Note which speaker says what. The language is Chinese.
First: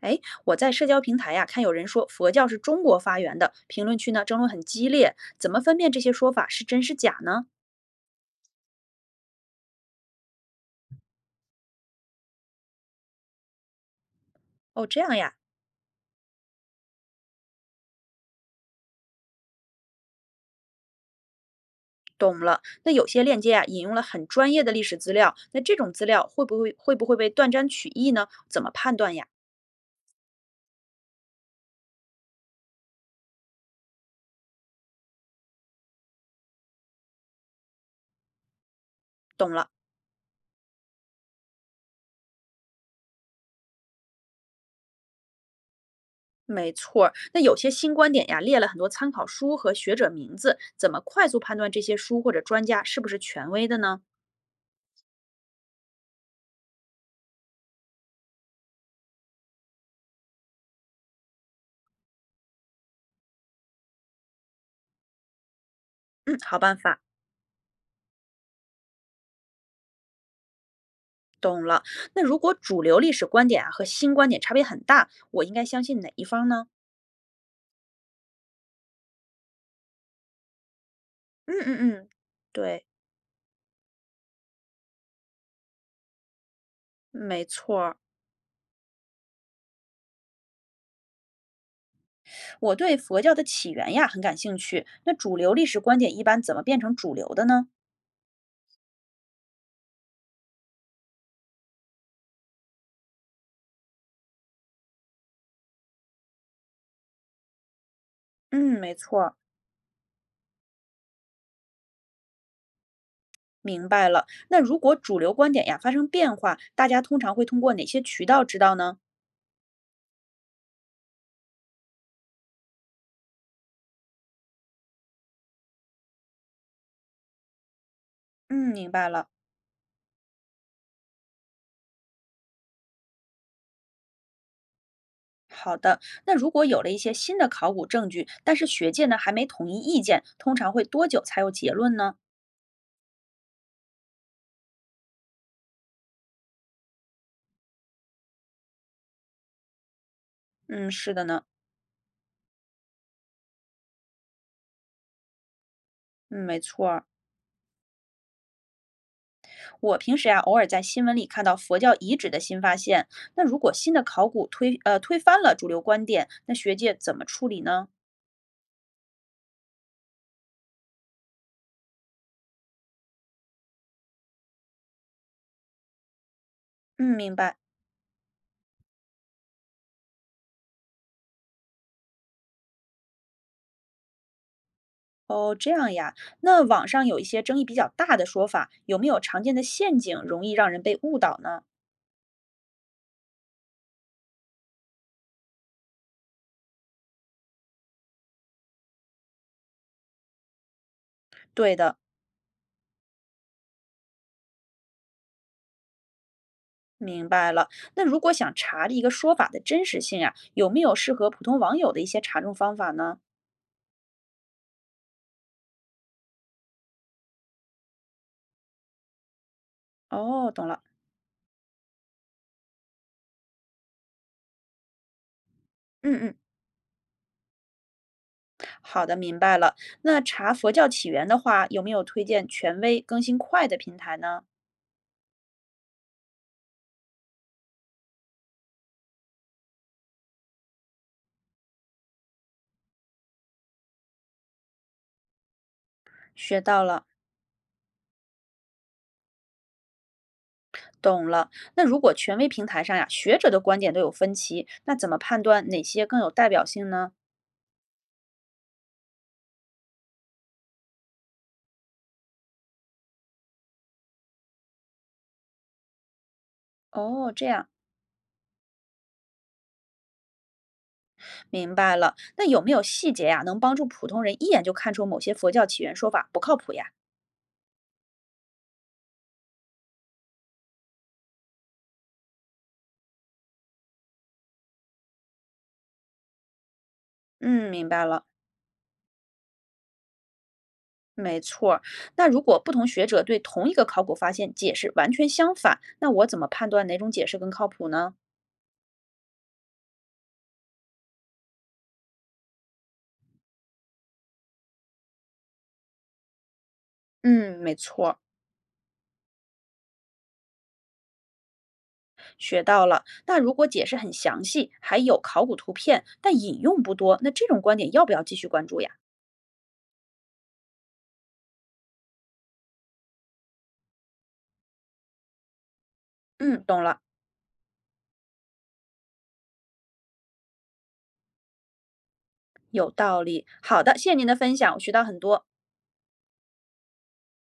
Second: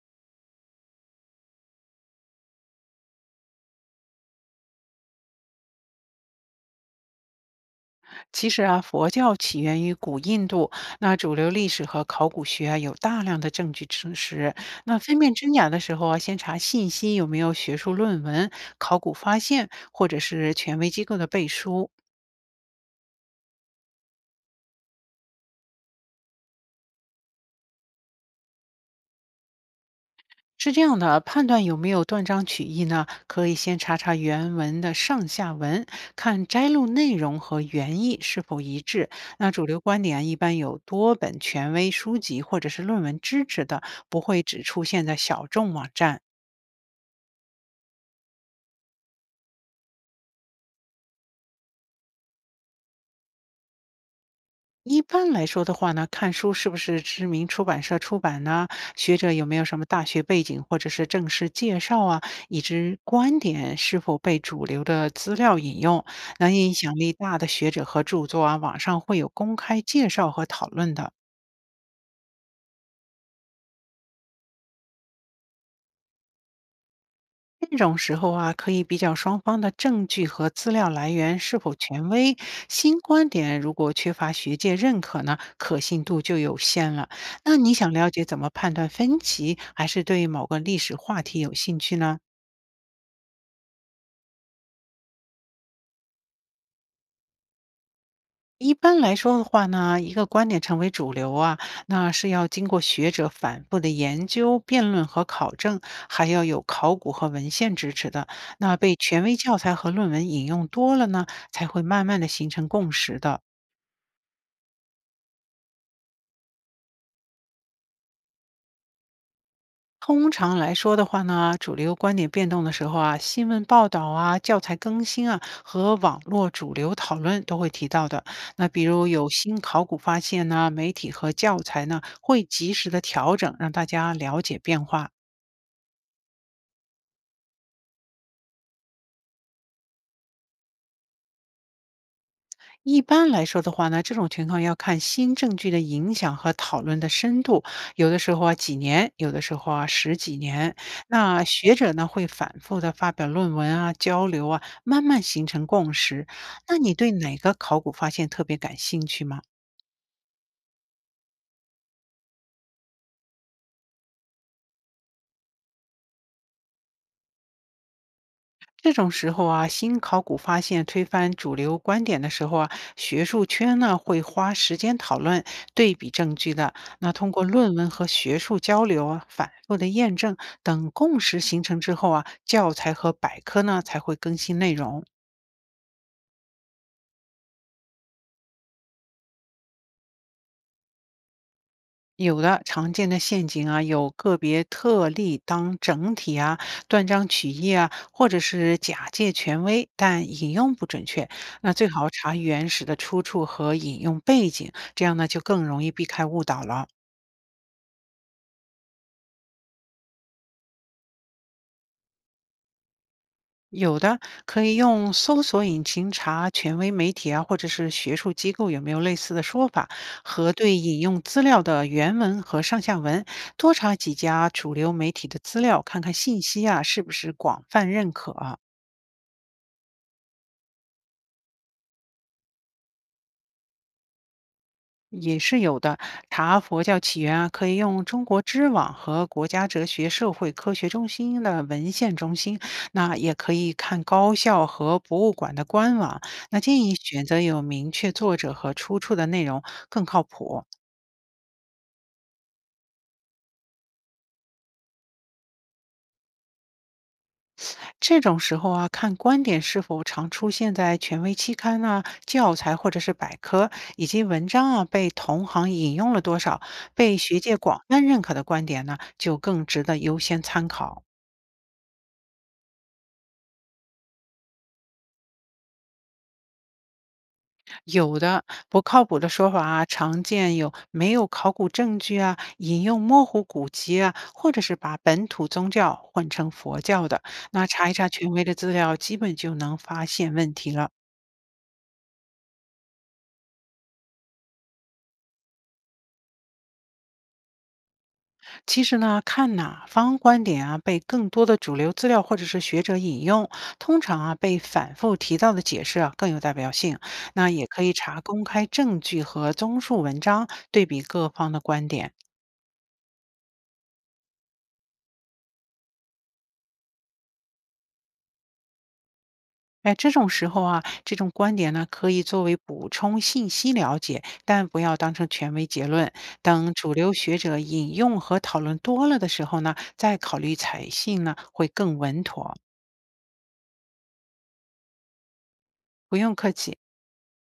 Speaker 1: 哎，我在社交平台呀、看有人说佛教是中国发源的，评论区呢争论很激烈，怎么分辨这些说法是真是假呢？
Speaker 2: 其实啊，佛教起源于古印度，那主流历史和考古学啊有大量的证据证实。
Speaker 1: 哦，
Speaker 2: 那
Speaker 1: 这样
Speaker 2: 分辨
Speaker 1: 呀，
Speaker 2: 真假的时候啊，先查信息有没有学术论文、考古发现或者是权威机构的背书。
Speaker 1: 懂了。那有些链接啊引用了很专业的历史资料，那这种资料会不会被断章取义呢？怎么判断呀？
Speaker 2: 是这样的啊，判断有没有断章取义呢？可以先查查原文的上下文，看摘录内容和原意是否一致。那
Speaker 1: 懂
Speaker 2: 主
Speaker 1: 了，
Speaker 2: 流观点啊一般有多本权威书籍或者是论文支持的，不会只出现在小众网站。
Speaker 1: 没错儿。那有些新观点呀列了很多参考书和学者名字，怎么快速判断这些书或者专家是不是权威的呢？
Speaker 2: 一般来说的话呢，看书是不是知名出版社出版呢？学者有没有什么大学背景或者是正式介绍啊？以及观点是否被主流的资料引用，
Speaker 1: 嗯，
Speaker 2: 那
Speaker 1: 好
Speaker 2: 影
Speaker 1: 办
Speaker 2: 响
Speaker 1: 法。
Speaker 2: 力大的学者和著作啊，网上会有公开介绍和讨论的。
Speaker 1: 懂了。那如果主流历史观点啊和新观点差别很大，我应该相信哪一方呢？
Speaker 2: 这种时候啊，可以比较双方的证据和资料来源是
Speaker 1: 嗯
Speaker 2: 否
Speaker 1: 嗯
Speaker 2: 权
Speaker 1: 嗯，
Speaker 2: 威。
Speaker 1: 对，
Speaker 2: 新观点如果缺乏学界认可呢，可信度就有限了。
Speaker 1: 没
Speaker 2: 那你
Speaker 1: 错
Speaker 2: 想
Speaker 1: 儿。
Speaker 2: 了解怎么判断分歧，还是对某个历史话题有兴趣呢？
Speaker 1: 我对佛教的起源呀很感兴趣。那主流历史观点一般怎么变成主流的呢？
Speaker 2: 一般来说的话呢，一个观点成为主流啊，那是要经过学者反复的研究、辩论和考证，还要有考古和文献支持的。那
Speaker 1: 嗯，
Speaker 2: 被
Speaker 1: 没错
Speaker 2: 权
Speaker 1: 儿，
Speaker 2: 威教材和论文引用多了呢，才会慢慢的形成共识的。
Speaker 1: 明白了。那如果主流观点呀发生变化，大家通常会通过哪些渠道知道呢？
Speaker 2: 通常来说的话呢，主流观点变动的时候啊，新闻报道啊、教材更新啊和网络主流讨论都会提到的。
Speaker 1: 嗯，
Speaker 2: 那比
Speaker 1: 明
Speaker 2: 如
Speaker 1: 白
Speaker 2: 有
Speaker 1: 了。
Speaker 2: 新考古发现呢，媒体和教材呢会及时的调整，让大家了解变化。
Speaker 1: 好的，那如果有了一些新的考古证据，但是学界呢还没统一意见，通常会多久才有结论呢？
Speaker 2: 一般来说的话呢，这种情况要看新证据的影响和讨论的深度，有的时候啊几年，有的时候啊十几年。
Speaker 1: 嗯，是的呢，
Speaker 2: 那学者呢会反复的发表论文啊，交流啊，慢慢形成共识。
Speaker 1: 嗯，没
Speaker 2: 那
Speaker 1: 错
Speaker 2: 你
Speaker 1: 儿。
Speaker 2: 对哪个考古发现特别感兴趣吗？
Speaker 1: 我平时呀、偶尔在新闻里看到佛教遗址的新发现，那如果新的考古推翻了主流观点，那学界怎么处理呢？
Speaker 2: 这种时候啊，新考古发现推翻主流观点的时候啊，学术圈呢会花时间讨论、对比证据的。那
Speaker 1: 嗯，
Speaker 2: 通
Speaker 1: 明
Speaker 2: 过
Speaker 1: 白。
Speaker 2: 论文和学术交流啊，反复的验证等共识形成之后啊，教材和百科呢才会更新内容。
Speaker 1: 哦，这样呀。那网上有一些争议比较大的说法，有没有常见的陷阱，容易让人被误导呢？
Speaker 2: 有的常见的陷阱啊，有个别特例当整体啊，断章取义啊，或者是假借权威，但引用不准确。那
Speaker 1: 对
Speaker 2: 最
Speaker 1: 的，
Speaker 2: 好查原始的出处和引用背景，这样呢就更容易避开误导了。
Speaker 1: 明白了。那如果想查这一个说法的真实性呀、有没有适合普通网友的一些查证方法呢？
Speaker 2: 有的可以用搜索引擎查权威媒体啊，或者是学术机构有没有类似的说法，
Speaker 1: 哦，
Speaker 2: 核
Speaker 1: 懂
Speaker 2: 对
Speaker 1: 了。
Speaker 2: 引用资料的原文和上下文，多查几家主流媒体的资料，看看
Speaker 1: 嗯嗯，
Speaker 2: 信息啊是不是广泛认可。
Speaker 1: 好的，明白了。那查佛教起源的话，有没有推荐权威、更新快的平台呢？
Speaker 2: 也是有的。查佛教起源啊，可以用中国知网和国家哲学社会科学中心的文献中心，那也可以看高校和博物馆的官网。那
Speaker 1: 学
Speaker 2: 建
Speaker 1: 到
Speaker 2: 议
Speaker 1: 了，
Speaker 2: 选择有明确作者和出处的内容更靠谱。
Speaker 1: 懂了。那如果权威平台上呀，学者的观点都有分歧，那怎么判断哪些更有代表性呢？
Speaker 2: 这种时候啊，看观点是否常出现在权威期刊啊、教材或者是百科，以及文章啊被同行引用了多少，被
Speaker 1: 哦，
Speaker 2: 学
Speaker 1: 这
Speaker 2: 界
Speaker 1: 样，
Speaker 2: 广泛认可的观点呢，就更值得优先参考。
Speaker 1: 明白了。那有没有细节呀，能帮助普通人一眼就看出某些佛教起源说法不靠谱呀？
Speaker 2: 有的不靠谱的说法啊，常见有没有考古证据啊，引用模糊古籍啊，或者是把本土宗教换成佛教的。那
Speaker 1: 嗯，
Speaker 2: 查
Speaker 1: 明
Speaker 2: 一
Speaker 1: 白
Speaker 2: 查
Speaker 1: 了，
Speaker 2: 权威的资料，基本就能发现问题了。
Speaker 1: 没错儿。那如果不同学者对同一个考古发现解释完全相反，那我怎么判断哪种解释更靠谱呢？
Speaker 2: 其实呢，看哪方观点啊被更多的主流资料或者是学者引用，通常啊被反复提到的解释啊更有代表性。那
Speaker 1: 嗯，
Speaker 2: 也
Speaker 1: 没
Speaker 2: 可以
Speaker 1: 错儿。
Speaker 2: 查公开证据和综述文章，对比各方的观点。
Speaker 1: 学到了。那如果解释很详细，还有考古图片，但引用不多，那这种观点要不要继续关注呀？
Speaker 2: 哎，这种时候啊，这种观点呢，可以作为补充信息了解，但不要当成权威结论。
Speaker 1: 嗯，
Speaker 2: 等
Speaker 1: 懂
Speaker 2: 主
Speaker 1: 了，
Speaker 2: 流学者引用和讨论多了的时候呢，再考虑采信呢，会更稳妥。
Speaker 1: 有道理。好的，谢谢您的分享，我学到很多。
Speaker 2: 不用客气。